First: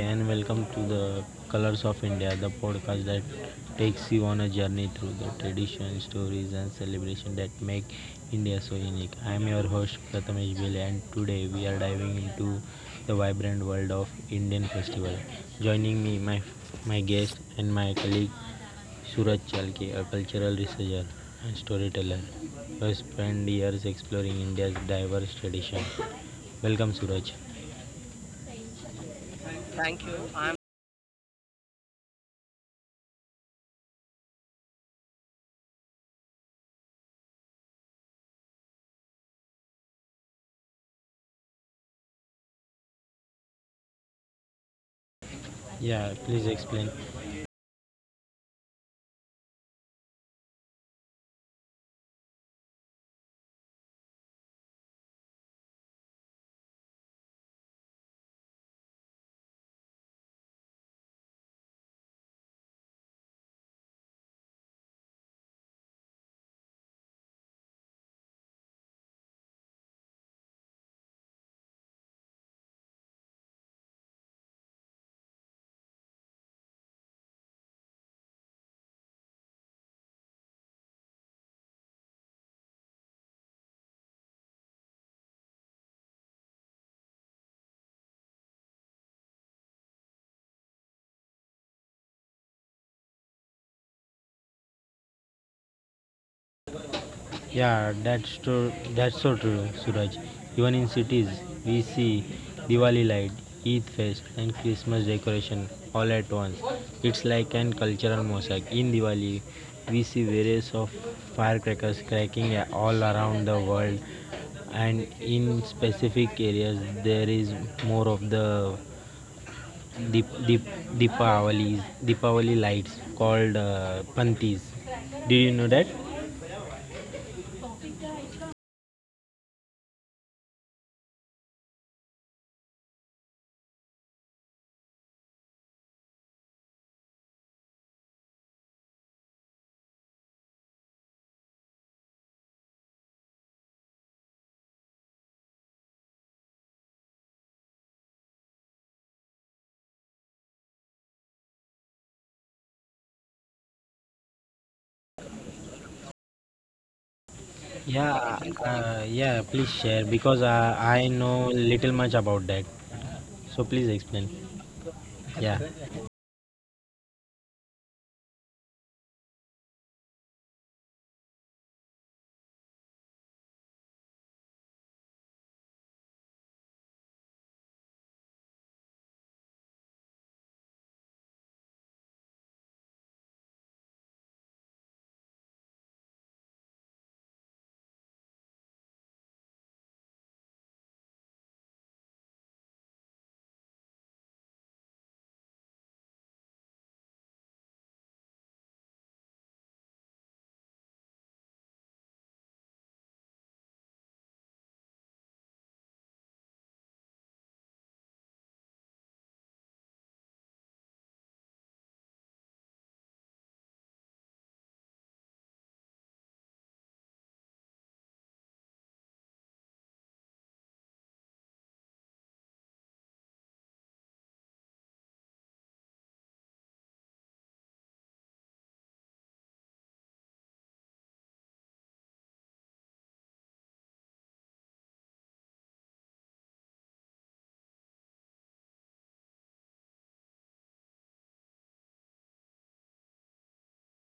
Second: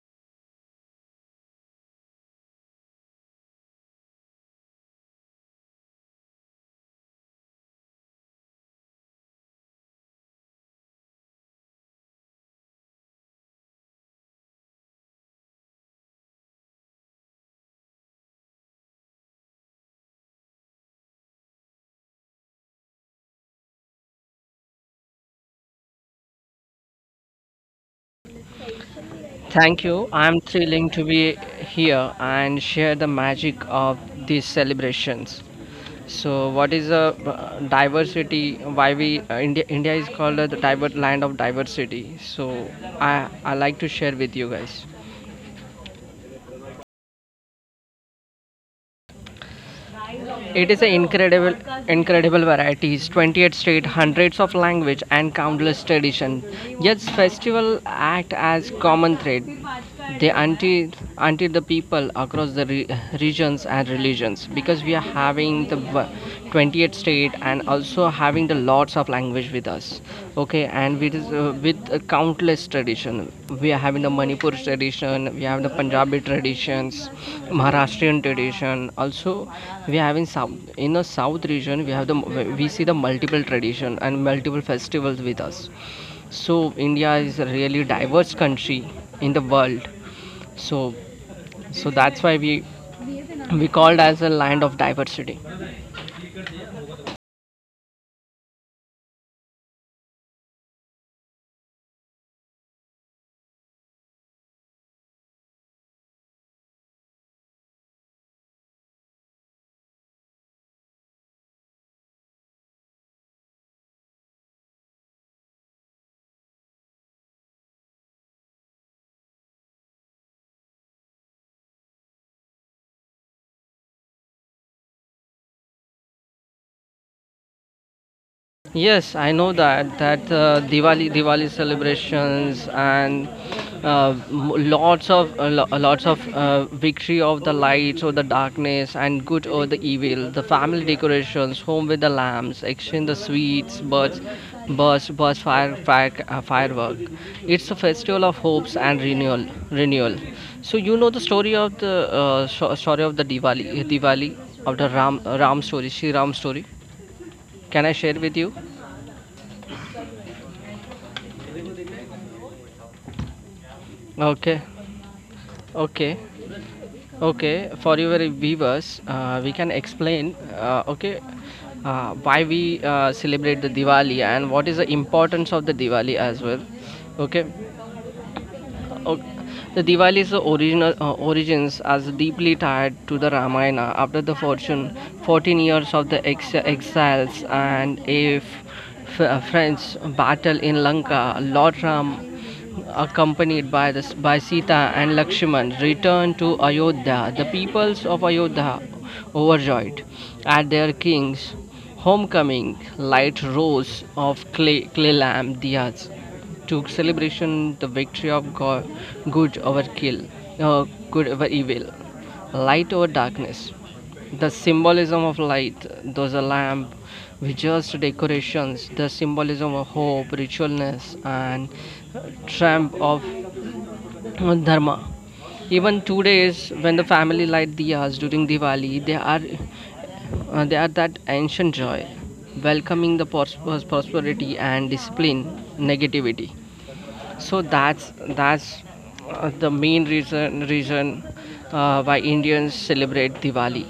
and welcome to the Colors of India, the podcast that takes you on a journey through the traditions, stories, and celebration that make India so unique. I am your host Prathamesh Bhele, and today we are diving into the vibrant world of Indian festival. Joining me, my guest and my colleague Suraj Chalke, a cultural researcher and storyteller who has spent years exploring India's diverse tradition. Welcome, Suraj. Thank Thank you. you. I'm thrilling to be here and share the magic of these celebrations. So, what is a diversity? Why we India is called the diver land of diversity. So, I like to share with you guys. Yeah, please explain. It is an incredible varieties, 28 state, hundreds of language and countless tradition. Yet festival act as common thread. They until the people across the regions and religions because we are having the 28th state and also having the lots of language with us. Okay, and with a countless tradition, we are having the Manipur tradition, we have the Punjabi traditions, Maharashtrian tradition also. We are having south in the south region, we have the we see the multiple tradition and multiple festivals with us. So India is a really diverse country in the world. So so that's why we called as a land of diversity. Yeah, that's true. That's so true, Suraj. Even in cities, we see Diwali light, Eid fest, and Christmas decoration all at once. It's like an cultural mosaic. In Diwali, we see various of firecrackers cracking all around the world, and in specific areas, there is more of the Deep, deep, Deepavalis, Deepavali lights called Pantis. Did you know that? Yes, I know that Diwali celebrations and lots of lots of victory of the lights or the darkness and good or the evil. The family decorations, home with the lamps, exchange the sweets, birds, fire, firework. It's a festival of hopes and renewal. So you know the story of the Diwali of the Ram story, Shri Ram story. Can I Yeah, share with you? Yeah, please share because I know little much about that. So please explain. Okay. Yeah, Okay, okay. For your viewers, we can explain, okay, why we celebrate the Diwali and what is the importance of the Diwali as well. Okay, ok, the Diwali's original origins as deeply tied to the Ramayana after the fortune 14 years of the exiles and a French battle in Lanka. Lord Ram, accompanied by by Sita and Lakshman, returned to Ayodhya. The peoples of Ayodhya, overjoyed at their king's homecoming, light rows of clay lamp diyas to celebration the victory of God, good over kill, uh, good over evil, light over darkness. The symbolism of light, those a lamp, religious decorations, the symbolism of hope, ritualness, and triumph of dharma. Even 2 days when the family light diyas during Diwali, they are that ancient joy, welcoming the prosperity and discipline negativity. So that's the main reason why Indians celebrate Diwali.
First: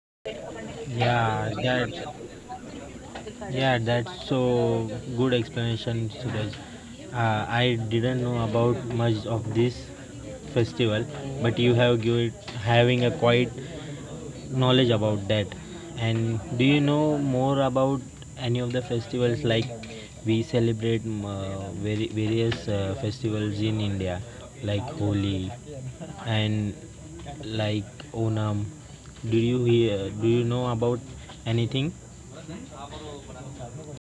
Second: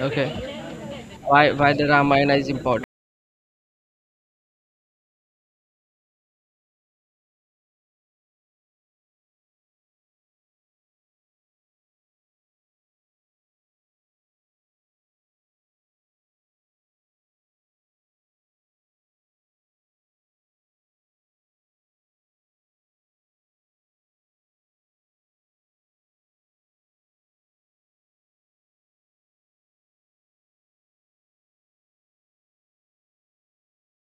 Okay, yeah, why the that, Ramayana is important. yeah, that's so good explanation, Suraj. I didn't know about much of this festival, but you have given having a quite knowledge about that and do you know more about any of the festivals like we celebrate various festivals in india like holi and like onam do you hear do you know about anything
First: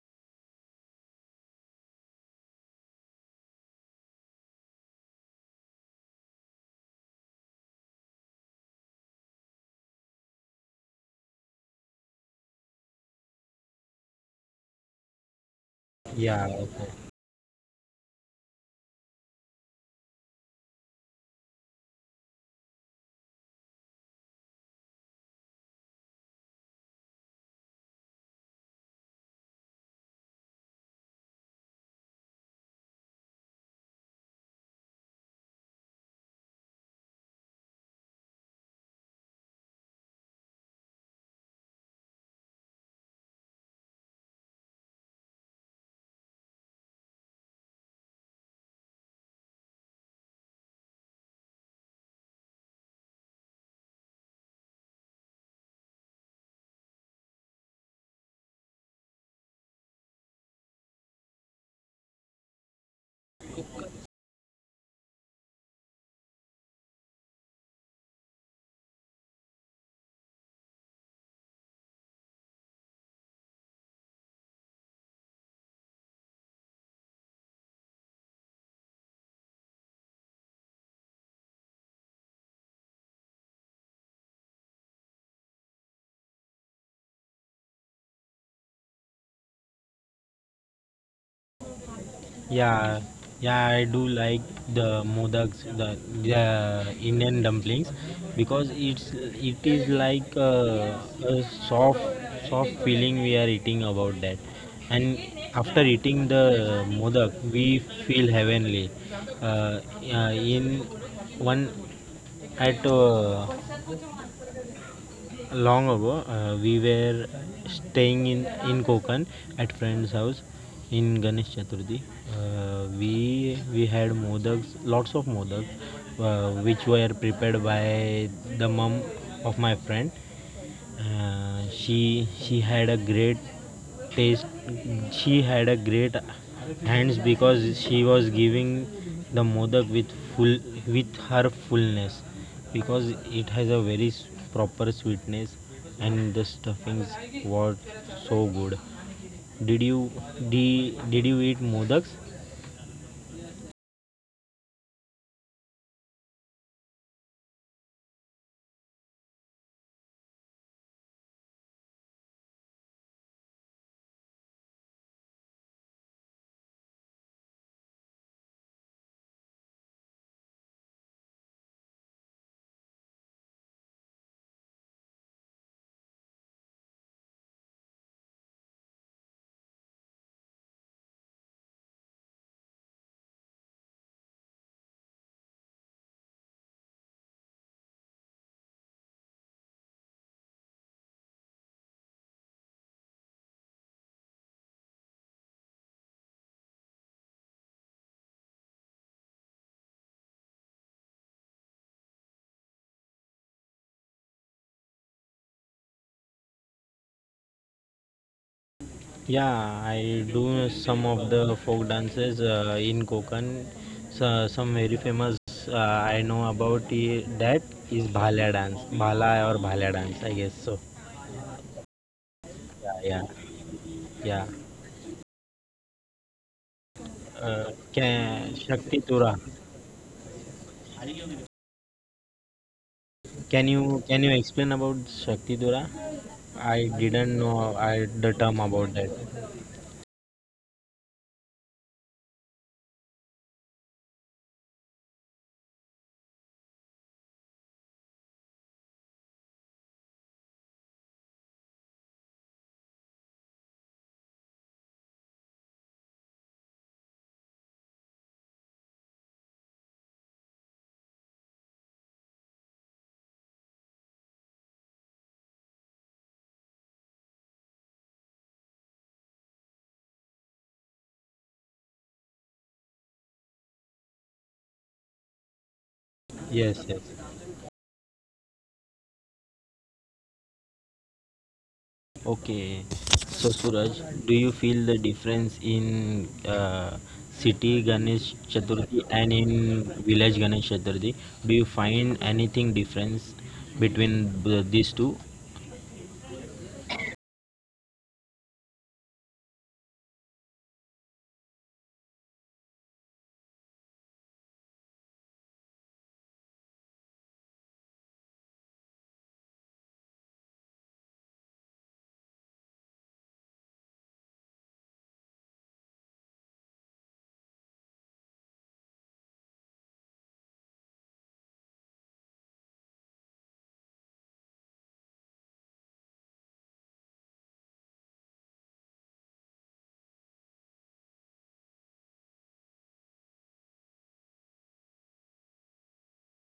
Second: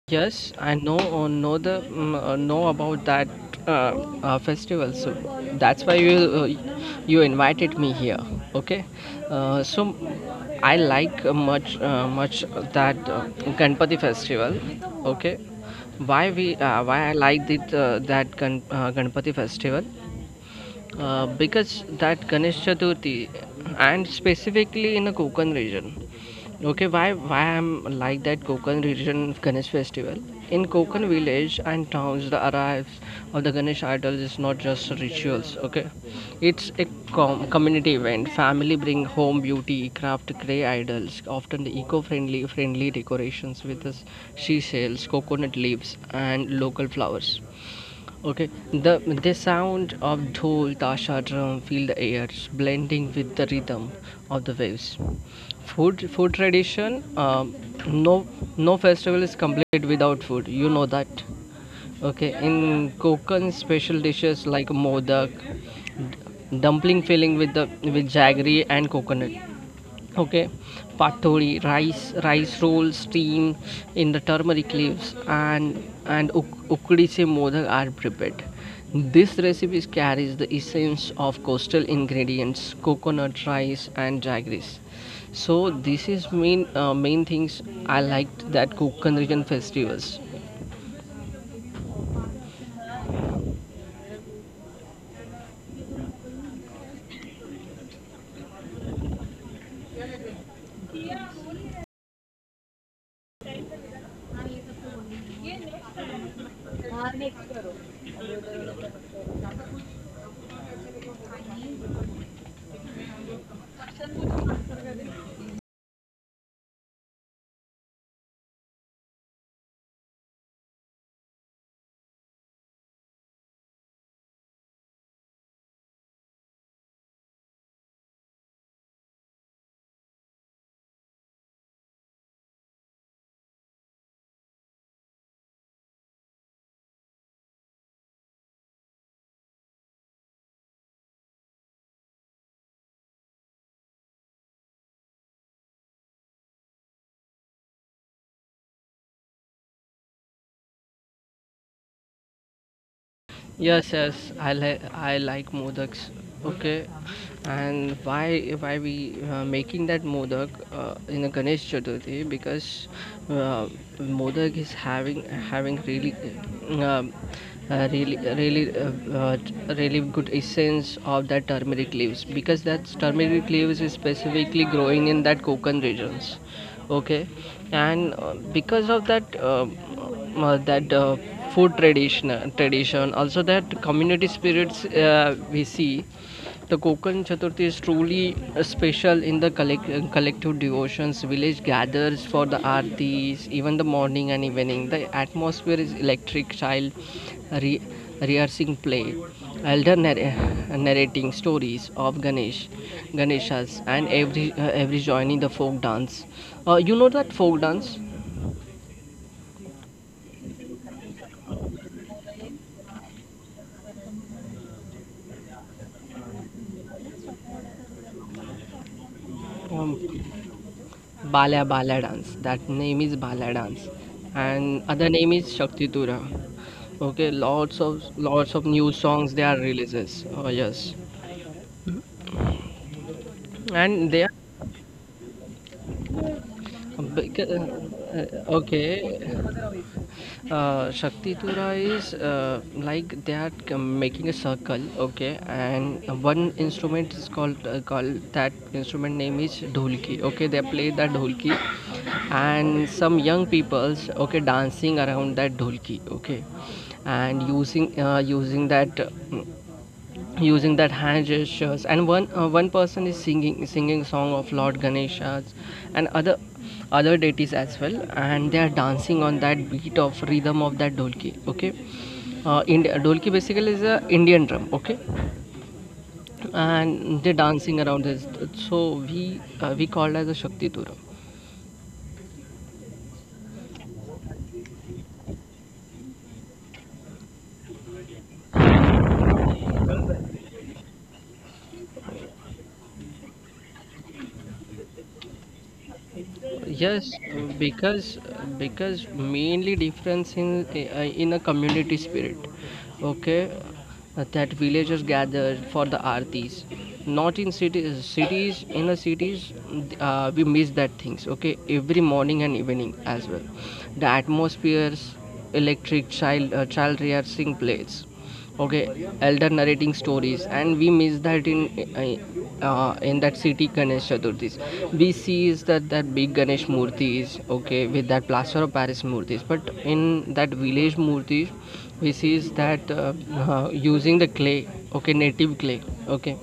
Yes, I know the know about that uh, festival. So that's why you uh, you invited me here. Okay, so I like much that Ganpati festival. Okay, why yeah we okay. why I like that that Ganpati festival. Because that Ganesh Chaturthi, and specifically in the Konkan region. Okay, why I'm like that Konkan region Ganesh festival? In Konkan village and towns, the arrives of the Ganesh idols is not just rituals. Okay, it's a community event. Family bring home beauty, craft clay idols, often the eco-friendly friendly decorations with the sea shells, coconut leaves, and local flowers. Okay, the sound of dhol, tasha, drum fill the air, blending with the rhythm of the waves. Food tradition. No no festival is complete without food. You know that. Okay, in Konkan special dishes like modak, dumpling filling with the with jaggery and coconut. Okay, patori rice rolls steam in the turmeric leaves and ukdice modak are prepared. This recipe carries the essence of coastal ingredients, coconut, rice and jaggeries. So this is main main things I liked that Kokan region festivals. Yeah, yeah, I do like the modaks, the Indian dumplings, because it is like a soft soft feeling we are eating about that, and after eating the modak, we feel heavenly. Uh, in one at Long ago, we were staying in Konkan at friend's house in Ganesh Chaturthi. We had modaks, lots of modaks, which were prepared by the mum of my friend. She had a great taste. She had a great hands because she was giving the modak with full with her fullness because it has a very proper sweetness and the stuffings were so good. Did you did you eat modaks? Yes, yes, I like modaks. Okay, and why we making that modak in a Ganesh Chaturthi? Because uh, modak is having really um, uh, really really uh, uh, really good essence of that turmeric leaves because that turmeric leaves is specifically growing in that Konkan regions. Okay, and because of that food tradition also that community spirits, we see the Kokan Chaturthi is truly special in the collective devotions. Village gathers for the aartis, even the morning and evening. The atmosphere is electric, child re- rehearsing play, elder narrating stories of Ganeshas, and every joining the folk dance. You know that folk dance, Yeah, I do some of the folk dances in Konkan. So, some very famous I know about that is Bhala dance, Bhala or Bhala dance, um, I guess so. Bala dance. That Yeah, name is yeah. Bala dance, Yeah. and other name is Shakti Tura. Okay, lots of lots Can of new Shakti songs Tura? they are releases. Oh yes, Can you and they can are you explain about Shakti Tura? I didn't know the term about that. okay. Shakti Tura is like they are making a circle. Okay, and one instrument is called called that instrument name is dholki. Okay, they play that dholki, and some young peoples okay dancing around that dholki. Okay, and using using that. Using that hand gestures and one person is singing song of lord ganeshas and other deities as well, and they are dancing on that beat of rhythm of that dolki. Okay, dolki basically is a indian drum. Okay, Yes, yes. and they're dancing around this. So we we called as a shakti duram. Okay, so Suraj, do you feel the difference in city Ganesh Chaturthi and in village Ganesh Chaturthi? Do you find anything difference between these two? Yes, because because mainly difference in a community spirit. Okay, that villagers gather for the artis. Not in cities. Cities in the cities, we miss that things. Okay, every morning and evening as well. The atmospheres, electric child child rearing plates, okay, elder narrating stories, and we miss that in that city ganesh chaturthis. We see is that that big ganesh murtis, okay, with that plaster of paris murtis, but in that village murtis we see is that using the clay, okay, native clay, okay,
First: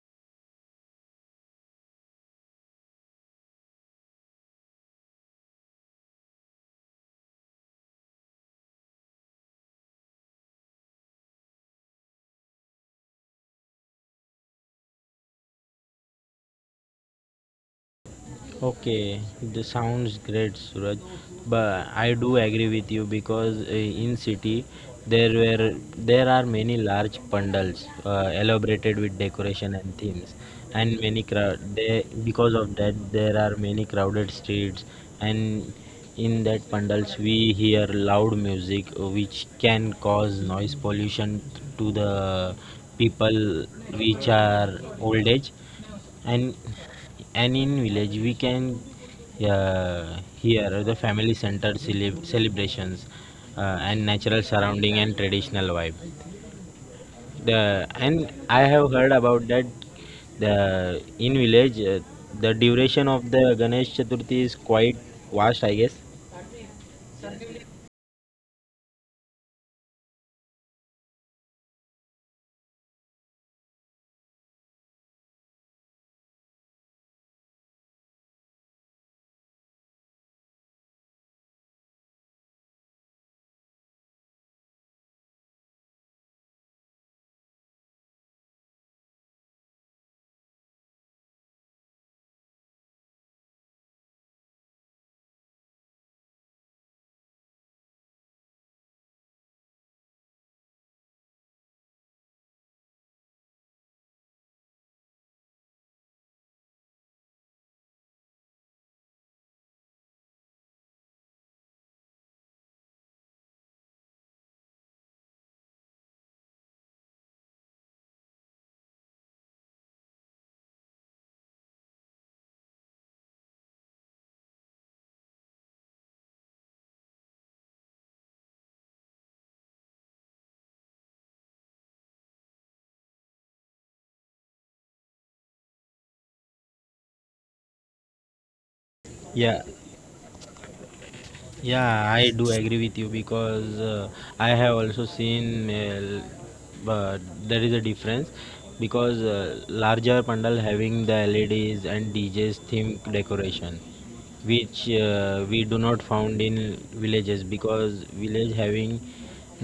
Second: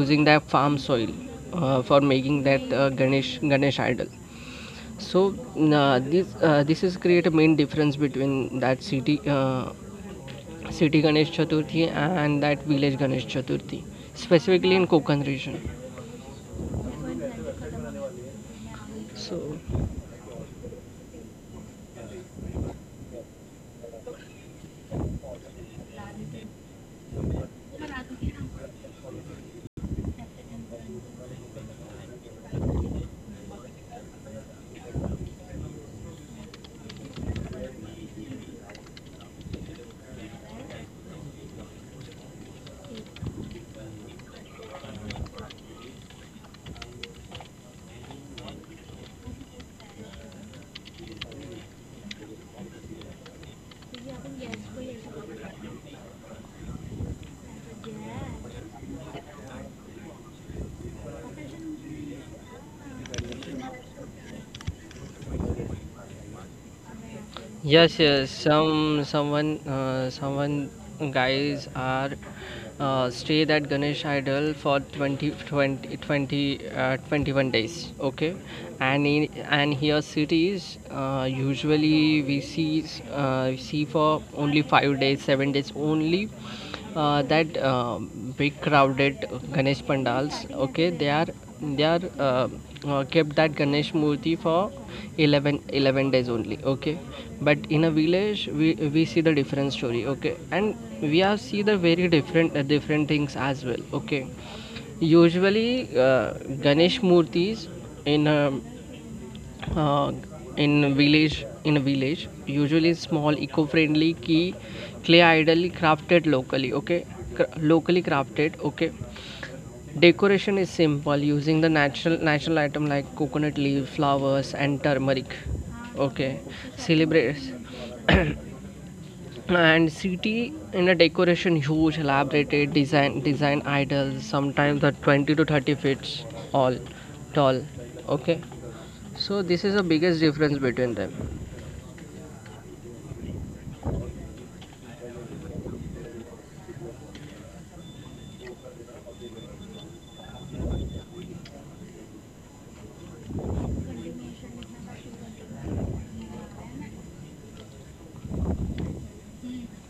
using that farm soil for making that ganesh ganesh idol. So this is create a main difference between that city city Ganesh Chaturthi and that village Ganesh Chaturthi, specifically in Konkan region. Okay, So this sounds great, Suraj. But I do agree with you because in city there are many large pandals elaborated with decoration and themes, and many crowd. They because of that there are many crowded streets, and in that pandals we hear loud music which can cause noise pollution to the people which are old age and and in village we can hear the family centered celebrations and natural surrounding and traditional vibe the and I have heard about that the in village the duration of the ganesh chaturthi is quite vast I guess. yes, yes, some someone guys are stayed at Ganesh Idol for 20, twenty, twenty uh, 21 days. Okay, and in and here cities usually we see for only 5 days, 7 days only, that big crowded Ganesh pandals. Okay, they are they are kept that Ganesh Murti for eleven days only. Okay, but in a village we see the different story. Okay, and we are see the very different different things as well. Okay, usually Ganesh Murtis in a uh, in village in a village usually small eco-friendly key clay ideally crafted locally. Okay, locally crafted. Okay, decoration is simple, using the natural item like coconut leaf, flowers and turmeric. Okay, celebrates and city in a decoration huge elaborated design idols sometimes are 20 to 30 feet all tall. Okay, so this is the Yeah, biggest difference between them. yeah, I do agree with you because I have also seen but there is a difference because larger pandal having the LEDs and DJs theme decoration, which we do not found in villages because village having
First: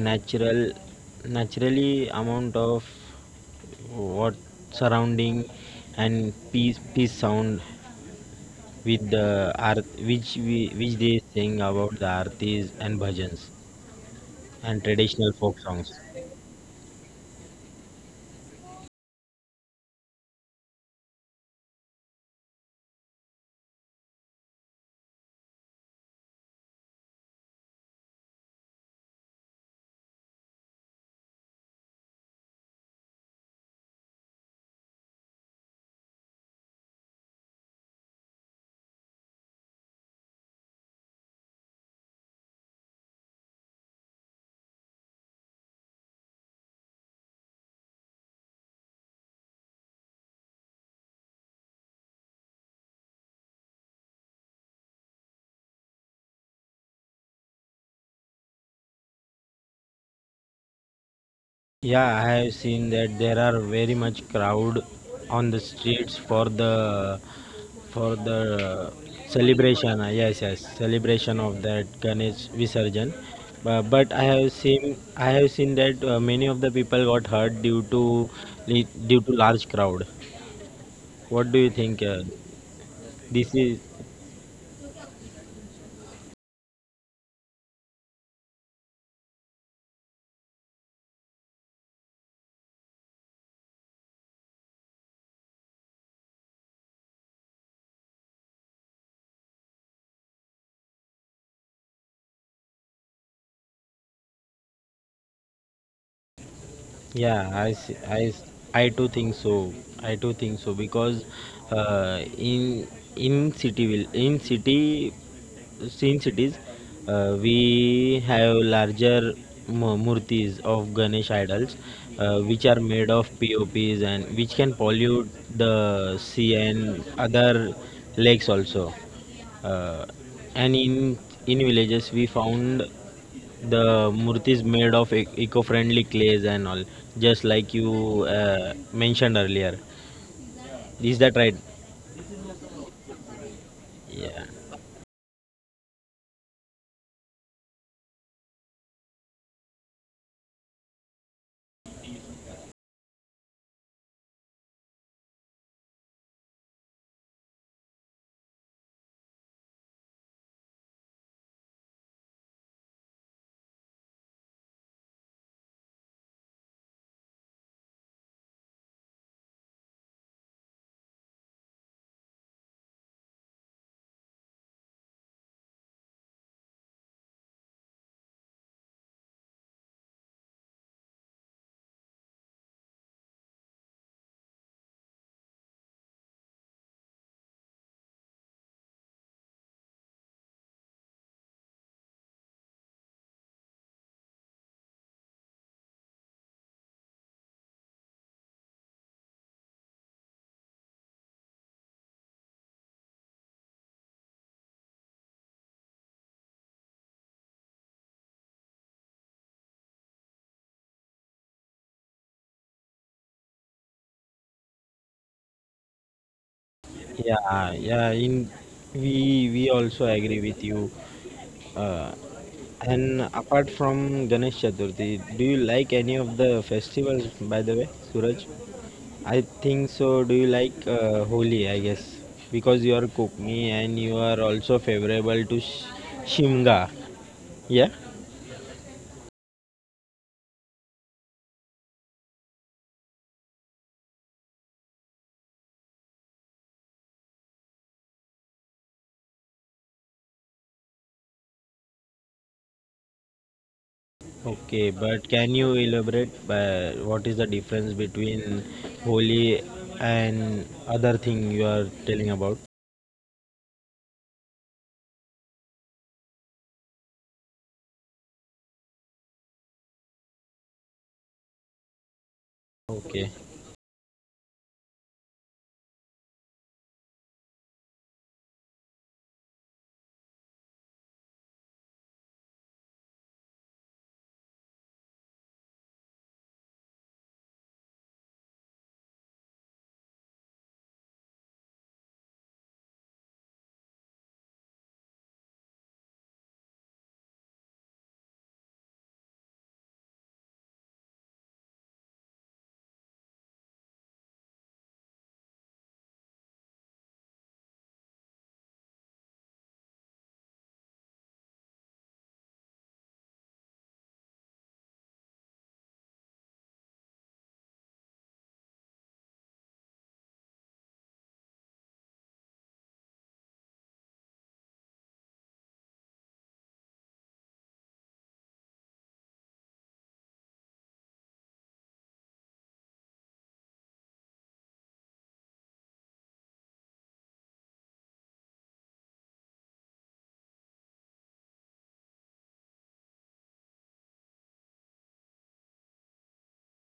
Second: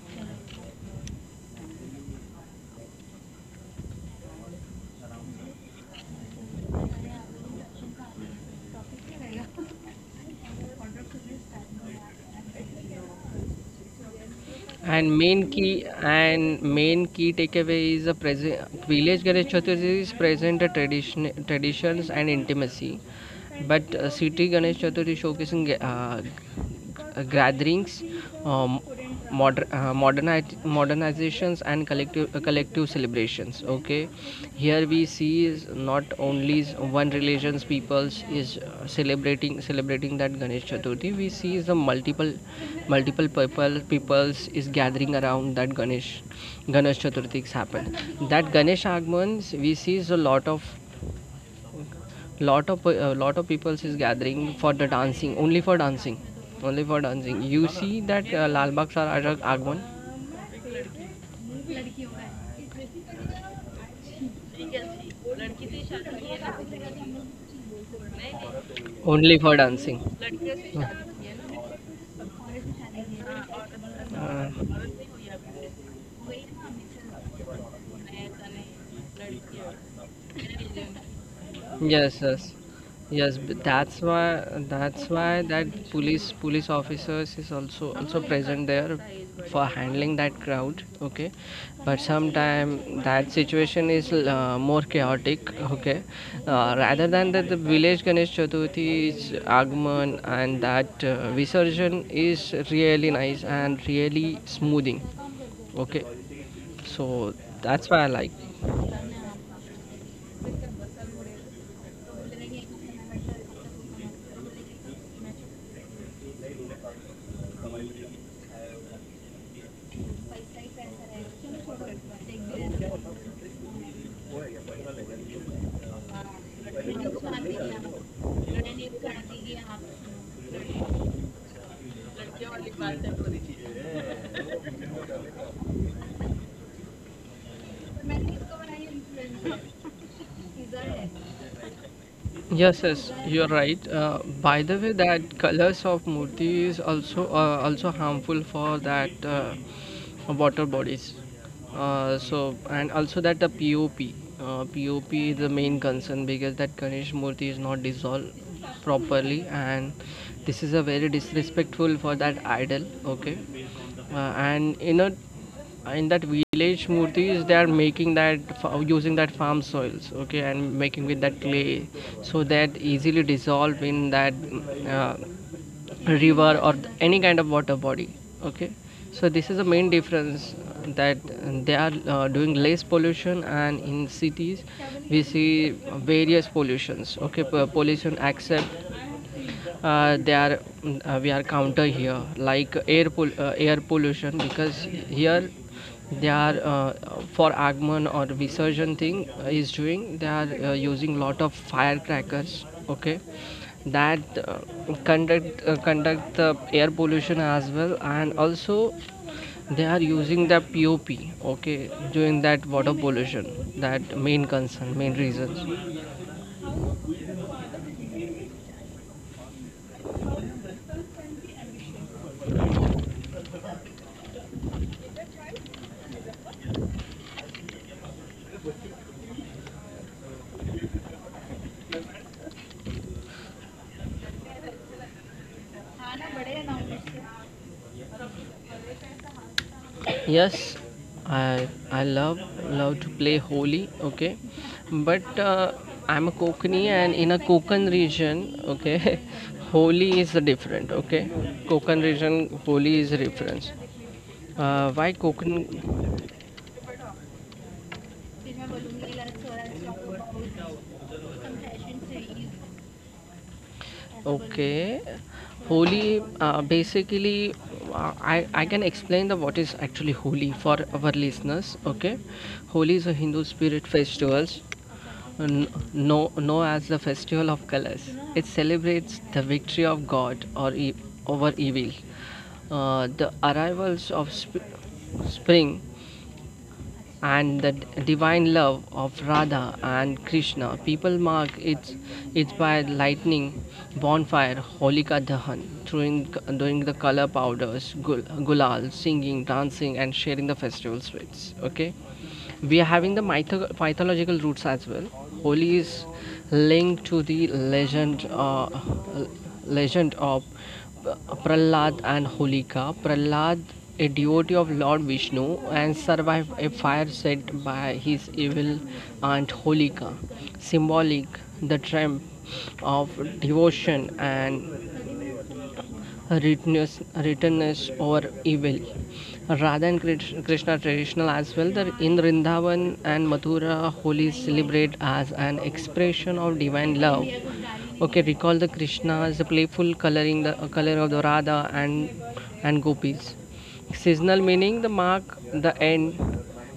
natural naturally amount of what surrounding and peace sound with the art, which which they sing about the artis and bhajans and traditional folk songs. And main key takeaway is a present village Ganesh Chaturthi is present a traditions and intimacy. But city Ganesh Chaturthi showcasing gatherings, um, modernizations, and collective celebrations. Okay, here we see is not only is one religions peoples is celebrating that Ganesh Chaturthi. We see is the multiple peoples is gathering around that Ganesh Chaturthi is happened. That Ganesh Agmans we see is a lot of a lot of people is gathering for the dancing only for dancing only for dancing. You see that lal bagh sar Ajak agwan Yeah, I have seen that there are very much crowd on the streets for the only for celebration. dancing. Uh, yes, yes, celebration of that Ganesh Visarjan. Bu- But uh, I have seen that many of the people got hurt due to due to large crowd. What do you think? Yes, yes, yes. This But is that's why that's why that police officers is also also present there for handling that crowd. Okay, but sometime that situation is more chaotic. Okay, rather than that, the village Ganesh Chaturthi's agman and that Visarjan is really nice and really smoothing. Okay, Yeah, so I, s- I, that's why I s- like. I too think so. I too think so because uh, in in city will in city in cities we have larger murtis of Ganesh idols which are made of POPs and which can pollute the sea and other lakes also. Uh, and in villages we found the murti is made of eco-friendly clays and all just like you mentioned earlier is that right. Yes, yes, you're right. Yeah, By the way, that colors of murti is also also harmful for that water bodies. So and also that the POP, POP is the main concern because that Ganesh murti is not dissolved properly, and this is a very disrespectful for that idol. Okay, and in that village murtis, they are making that using that farm soils, okay, and making with that clay so that easily dissolve in that uh, river or any kind of water body, okay. So this is the main difference, that they are doing less pollution, and in cities we see various pollutions, okay, pollution except we are counter here like air pollution, because here they are for agman or visurgent thing is doing, they are using lot of firecrackers, okay, that uh, conduct the air pollution as well, and also they are using the pop, okay, doing that water pollution, that main concern main reasons. yeah, yeah. In we we also agree with you. Uh, and apart from ganesh chaturthi do you like any of the festivals by the way suraj. I think so. Do you like Holi? I guess because you are Kokni and you are also favorable to Shimga. Yeah. Yes, I love to play Holi. Okay, but I'm a Kokani, and in a Konkan region, okay, Holi is different. Okay, Konkan region Holi is different. Okay, but Why can you Konkan? elaborate what is the difference between Holi and other thing you are telling about? Okay, Holi basically I can explain the what is actually Holi for our listeners. Okay, Holi is a Okay. Hindu spirit festivals, kn- know as the Festival of Colors. It celebrates the victory of God over evil, the arrivals of spring, and the divine love of Radha and Krishna. People mark it by lightning, bonfire, Holika Dahan, throwing, doing the color powders, gulal, singing, dancing, and sharing the festival sweets. Okay, we are having the mythological roots as well. Holi is linked to the legend of Prahlad and Holika. Prahlad, a devotee of Lord Vishnu, and survived a fire set by his evil aunt Holika. Symbolic, the triumph of devotion and writtenness or evil. Radha and Krishna traditional as well. The in Rindavan and Mathura, holy celebrate as an expression of divine love. Okay, recall the Krishna's playful coloring, the color of the Radha and gopis. Seasonal meaning the mark the end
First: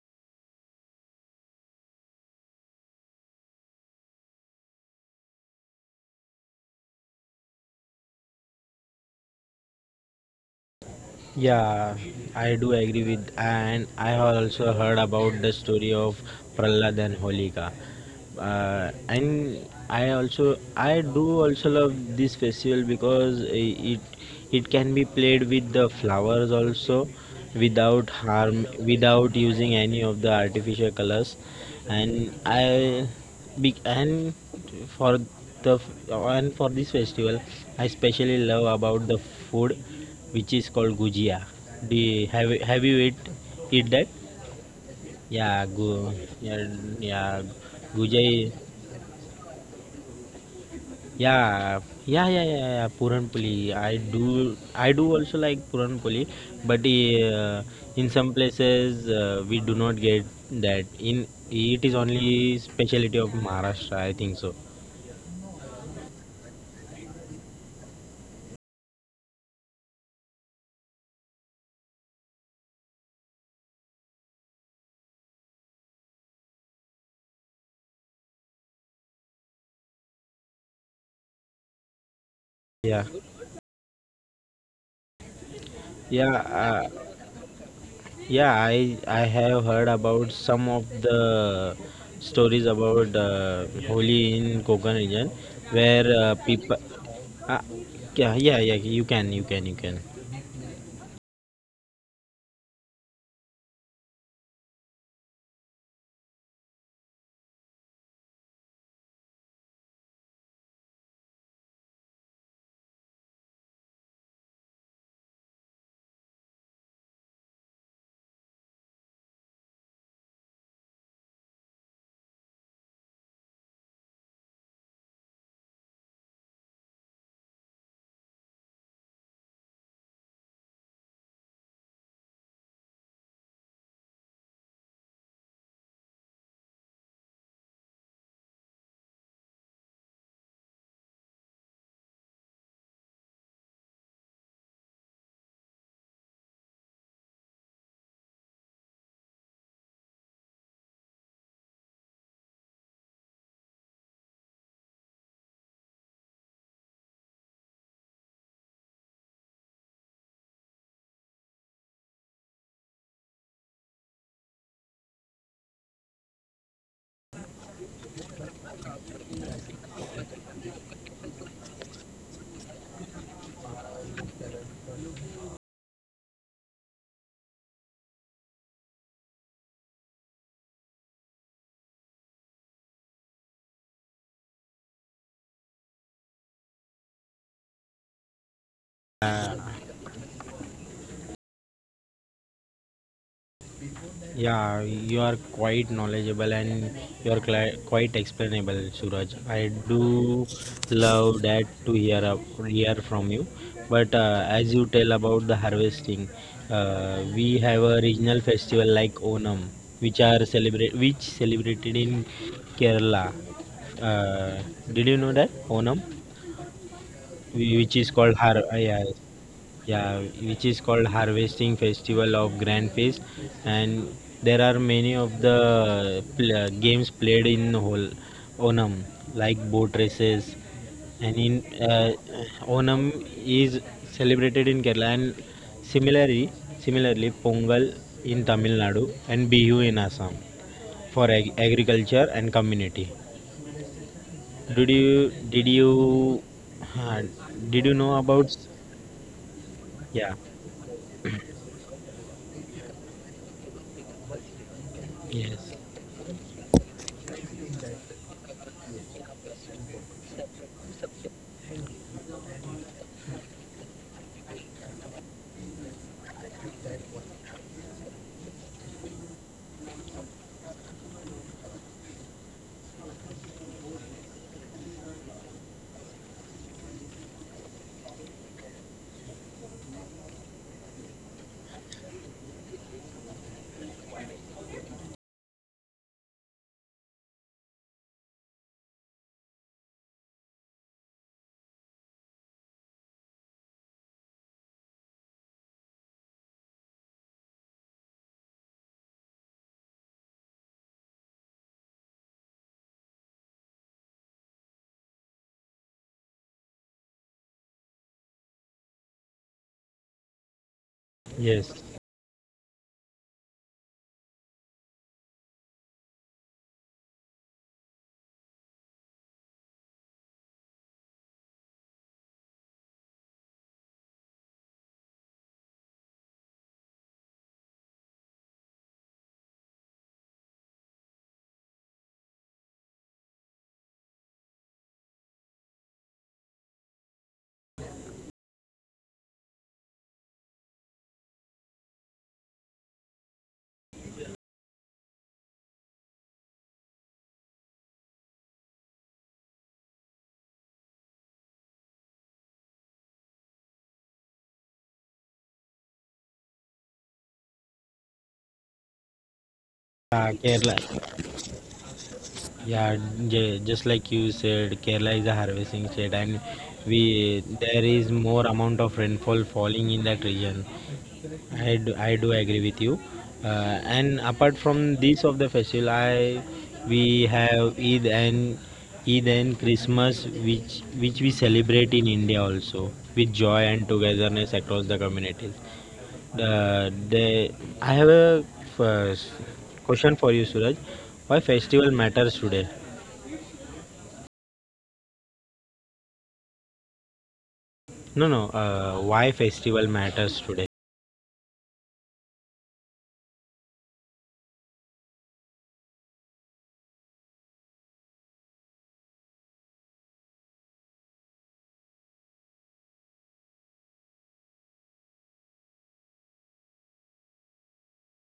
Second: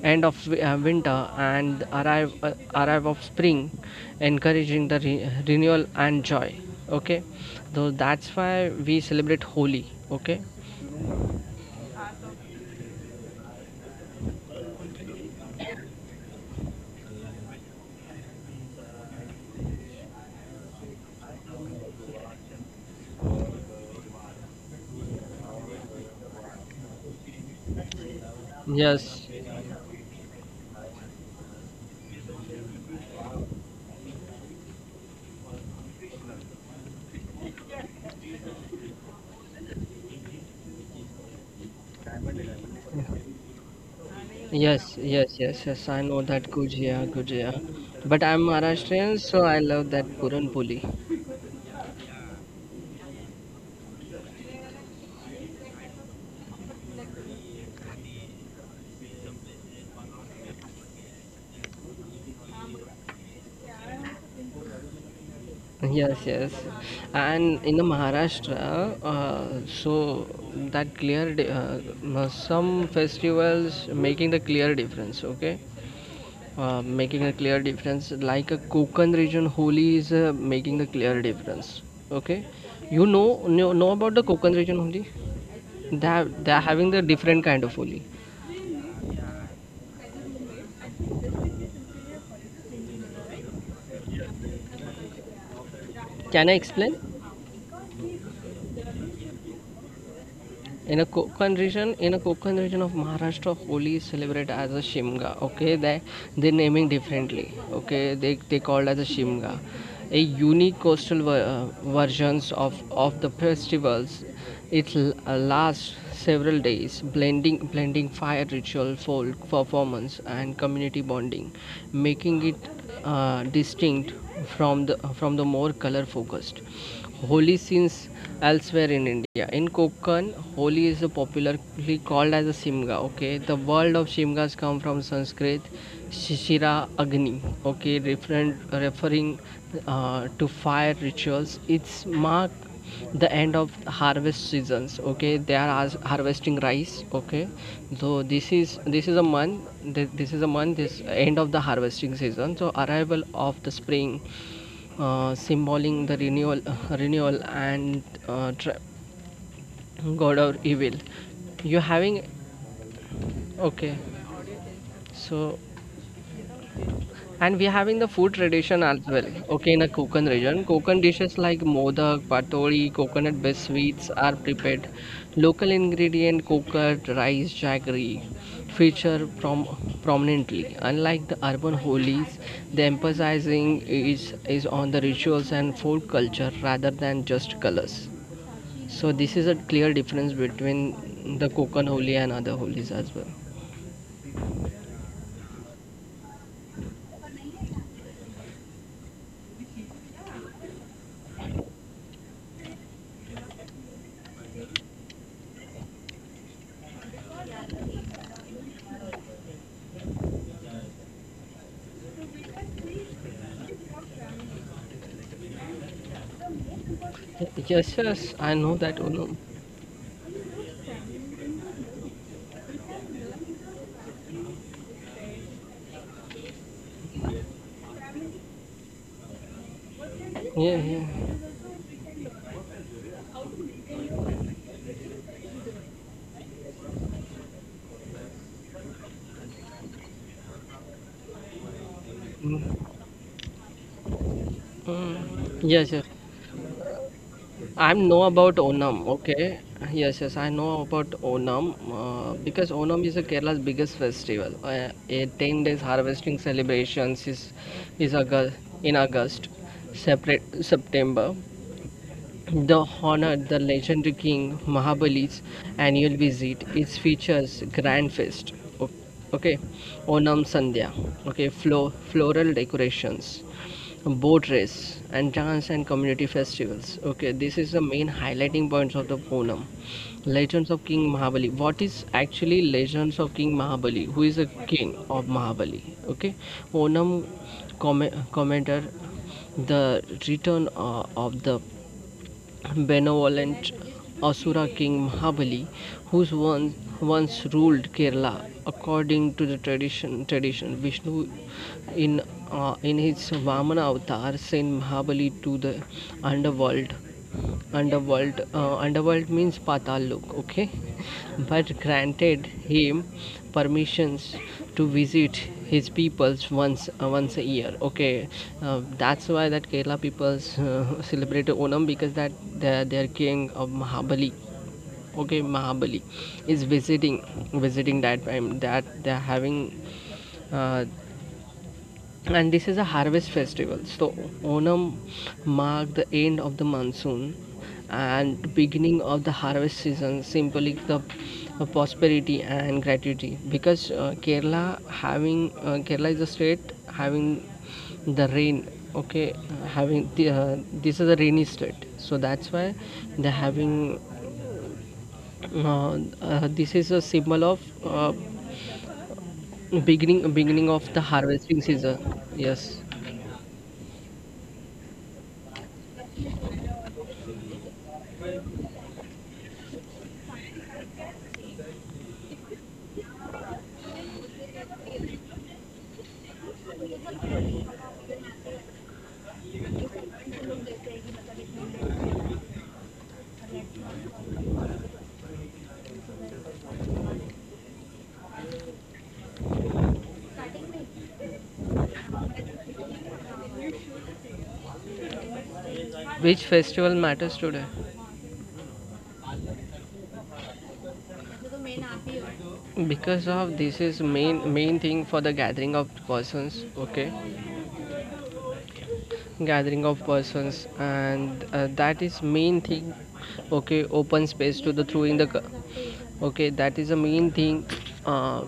end of winter and arrive of spring, encouraging the renewal and joy. Okay, so that's why we celebrate Holi. Okay. Yeah, I do agree with and I have also heard about the story of Prahlad and Holika. Uh, and I do also love this festival because it it can be played with the flowers also without harm Yes. without using any of the artificial colors and and for the and for this festival I especially love about the food which is called gujia. Do you, have you- have you eat that Yes. Yes. Yes. yeah Yes, I know gu, that yeah Gujia, Gujia. yeah But I'm gujia. Maharashtrian, so I love that Puran Poli. Yeah, yeah, yeah, yeah, yeah. Puranpoli. I do also like Puranpoli, but in some places we do not get that. In it is only specialty of Maharashtra, I think so. Yes, yes. And in the Maharashtra, so that some festivals making the clear difference, okay? Making a clear difference like a Konkan region Holi is making a clear difference, okay. You Yeah, know about the Konkan region Holi. Yeah, They are having the different kind of Holi. yeah. I have heard about some of the stories about Holi in Konkan region, where Can I people. explain? Uh, yeah, yeah, yeah. You can. In a Konkan region, in a Konkan region of Maharashtra, Holi is celebrated as a Shimga. Okay, they naming differently. Okay, they called as a Shimga, a unique coastal versions of the festivals. It lasts several days, blending fire ritual, folk performance, and community bonding, making it distinct from the more color focused Holi scenes elsewhere in India. In Konkan, Holi is popularly called as a Simga. Okay, the word of Simgas come from Sanskrit Shishira Agni. Okay, referring to fire rituals. It's mark the end of harvest seasons. Okay, they are harvesting rice. Okay, so this is a month. This is a month. This end of the harvesting season. So arrival of the spring, symboling the renewal and uh, god or evil. You're having, okay, so and we're having the food tradition as well. Okay, in the Konkan region, Konkan dishes like modak, patoli, coconut based sweets are prepared. Local ingredient coconut, rice, jaggery feature prominently. Unlike the urban holies, the emphasizing is on the rituals and folk culture rather than just colors. So this is a clear difference between the Konkan Holi and other holies as well. Yeah, you are quite knowledgeable and you are quite explainable, Suraj. I do love that to hear from you. But as you tell about the harvesting, we have a regional festival like Onam, which are celebrated in Kerala. Uh, did you know that Onam? Yes, Which is yes, called I har know that yeah, Onam. yeah, which is called harvesting festival of grand feast, and there are many of the games played in whole onam like boat races Yeah, yeah. and in uh, onam is celebrated in kerala and similarly similarly pongal in tamil nadu and bihu in assam for agriculture and Mm, community. did you mm. did Yes, yes. you uh, did you I know know about about Onam. Okay. Yes, yeah yes. I know about Onam because Onam is a Kerala's biggest festival. A ten yes days harvesting celebrations is August, in August, separate September. The honor the legendary king Mahabali's annual visit is features grand feast, o- okay, Onam Sandhya, okay, floral decorations, boat race, and dance and community festivals. Okay, this is the main highlighting points of the Onam. Legends of King Mahabali. What is actually Legends of King Mahabali? Who is the king of Mahabali? Okay, Onam com commenter the return of the benevolent Asura king Mahabali, who once ruled Kerala. According to the tradition Vishnu in in his Vamana avatar sent Mahabali to the underworld underworld underworld means patal lok, okay, but yes. granted him permissions to visit his peoples once a year, okay. That's why that kerala peoples celebrate onam, because that their king of mahabali, okay, mahabali is visiting that time that they're having, uh, and this is a harvest festival, so onam mark the end of the monsoon and beginning of the harvest season, symbolic the prosperity and gratitude, because kerala having, kerala is a state having the rain, okay, having this is a rainy state, so that's why they're having, this is a symbol of, uh, Uh, beginning Kerala. beginning of the harvesting season, Yeah, yes. Just like you said, Kerala is a harvesting state, and we there is more amount of rainfall falling in that region. I do agree with you. Uh, and apart from this of the festival, I we have Eid and Christmas, which we celebrate in India also with joy and togetherness across the communities. The, they, I have a first question for you, Suraj. Why festival matters today? Which festival matters today? No, no. Why festival matters today? Because of this is main thing for the gathering of persons. Okay, gathering of persons, and that is main thing. Okay, open space to the through in the. Okay, that is the main thing. Uh,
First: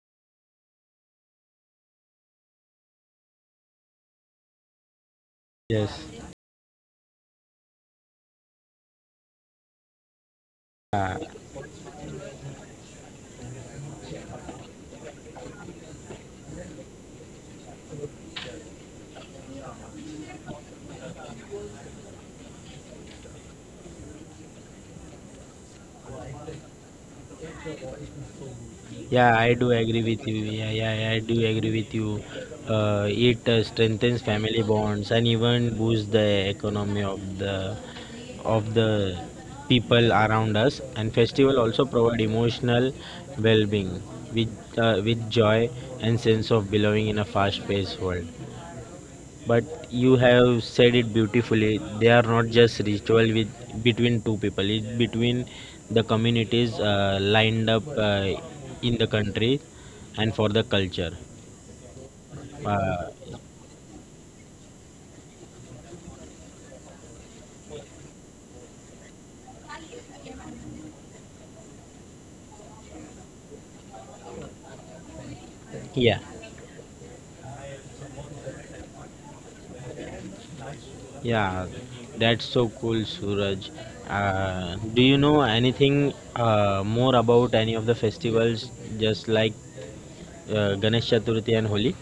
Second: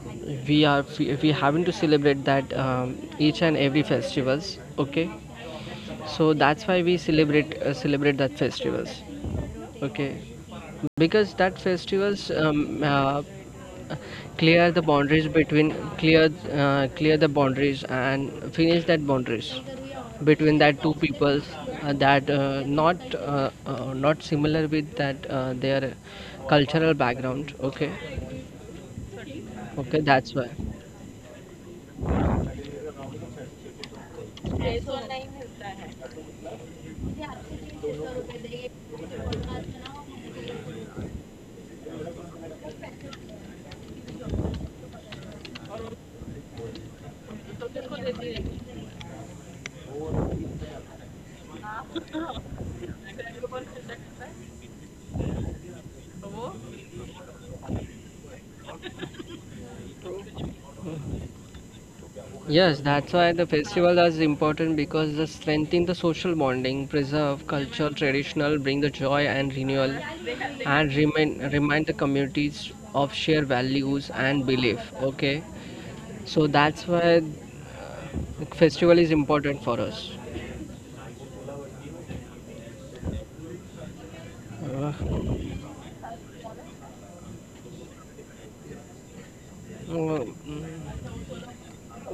we are we, we having to celebrate that each and every festivals. Okay, Yes. so that's why we celebrate that festivals. Okay, because that festivals clear the boundaries between, clear clear the boundaries and finish that boundaries between that two peoples, that not not similar with that their cultural background, okay. Yeah, I do Okay, agree that's with you. why. Yeah, yeah, yeah, I do agree with you. It strengthens family bonds and even boosts the economy of the people around us. And festival also provide emotional well-being with with joy and sense of belonging in a fast-paced world. But you have said it beautifully. They are not just ritual with between two people. It's between the communities lined up in the country and for the culture. Yes, Uh, that's why the festival is important, because they strengthen the social bonding, preserve cultural traditional, bring the joy and renewal, and remind the communities of shared values and belief. Okay, yeah, so that's why the festival is important for us. yeah, that's so cool, Suraj. Uh, Do you know uh, anything more about any of the festivals, just like mm. Ganesh Chaturthi and Holi?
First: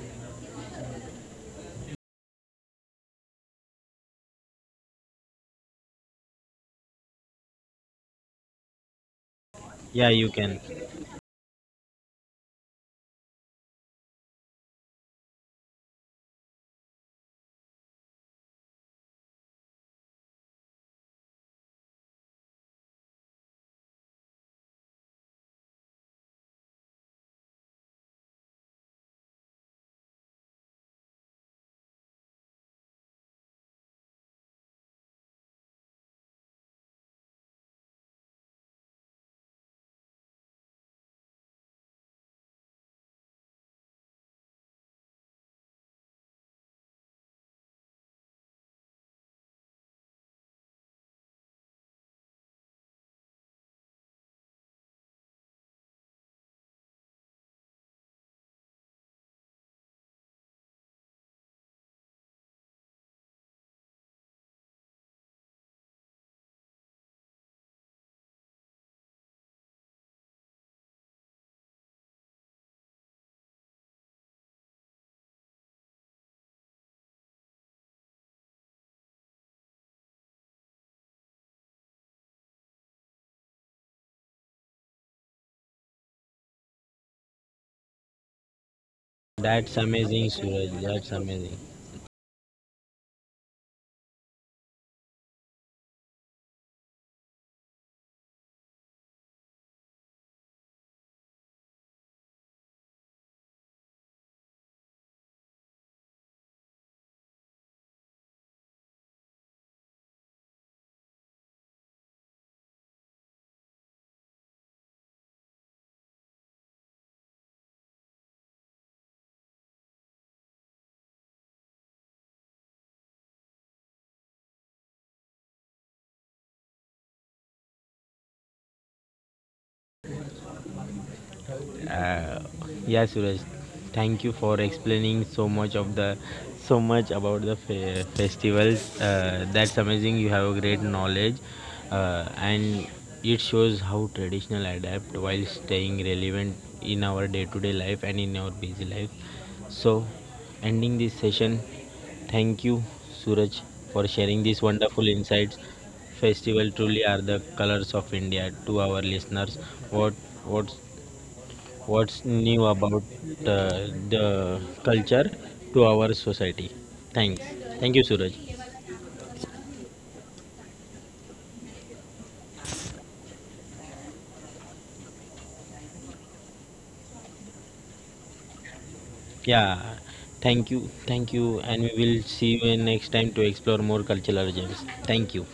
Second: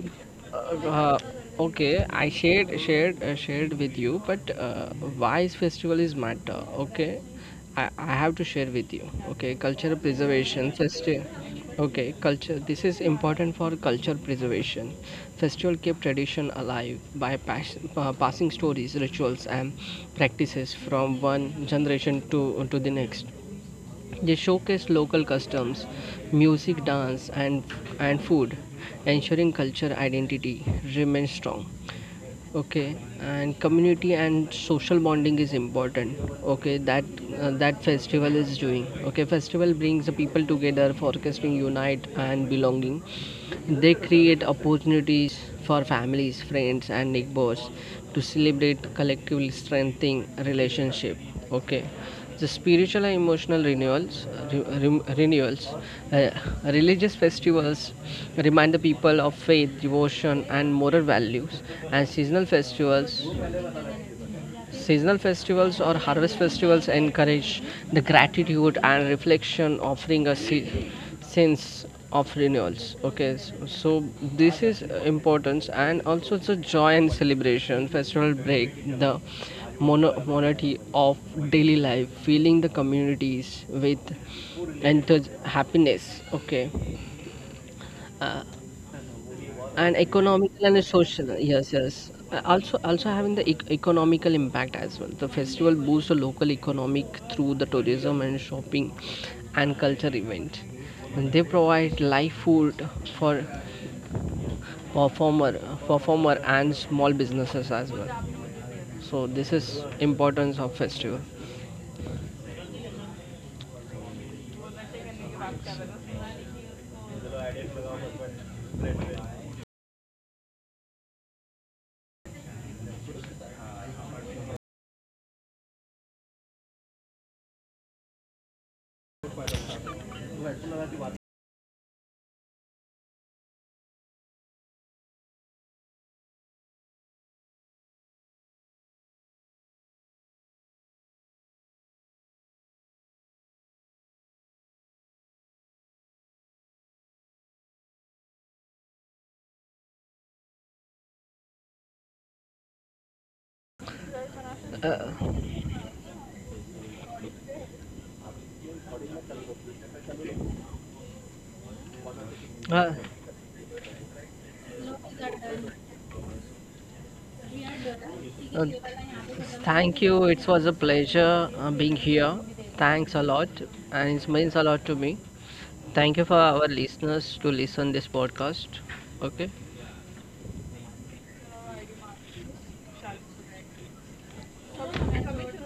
Uh, uh, okay, I shared with you, but why is festival is matter? Okay, I have to share with you. Okay, culture Yeah, you can. preservation festival. Okay, culture. This is important for culture preservation. Festival keep tradition alive by passing stories, rituals, and practices from one generation to the next. They showcase local customs, music, dance, and food, ensuring culture identity remains strong. Okay, and community and social bonding is important. Okay, that that festival is doing. Okay, festival brings the people together, forecasting unite and belonging. They create opportunities for families, friends, and neighbors to celebrate collectively strengthening relationship. Okay, the spiritual and emotional renewals, renewals, uh, religious festivals remind the people of faith, devotion, and moral values, and seasonal festivals. Seasonal festivals or harvest festivals encourage the gratitude and reflection, offering a sense of renewals. Okay, so this is importance, and also it's a joy and celebration. Festival break the monotony of daily life, feeling the communities with enter happiness. Okay, uh, That's and amazing, economical Suraj. and That's social, amazing. yes, yes. Also having the economical impact as well. The festival boosts the local economic through the tourism and shopping and culture event, and they provide live food for performer performer and small businesses as well. So this is importance of festival. Uh, yeah, Suraj, thank you for explaining so much of the so much about the festivals. Uh, that's amazing, you have a great knowledge. Uh, and it shows how traditional adapt while staying relevant in our day-to-day life and in our busy life. So ending this session, thank you, Suraj, for sharing these wonderful insights. Festival truly are the colors of india to our listeners. what what what's new uh, about uh, the culture to our society. Thanks. Thank you, Suraj. uh, Thank you, it was a pleasure being here. Thanks a lot, and it means a lot to me. Thank you for our listeners to listen this podcast. Okay. Yeah, thank you. Thank you. And we will see you next time to explore more cultural gems. Thank you.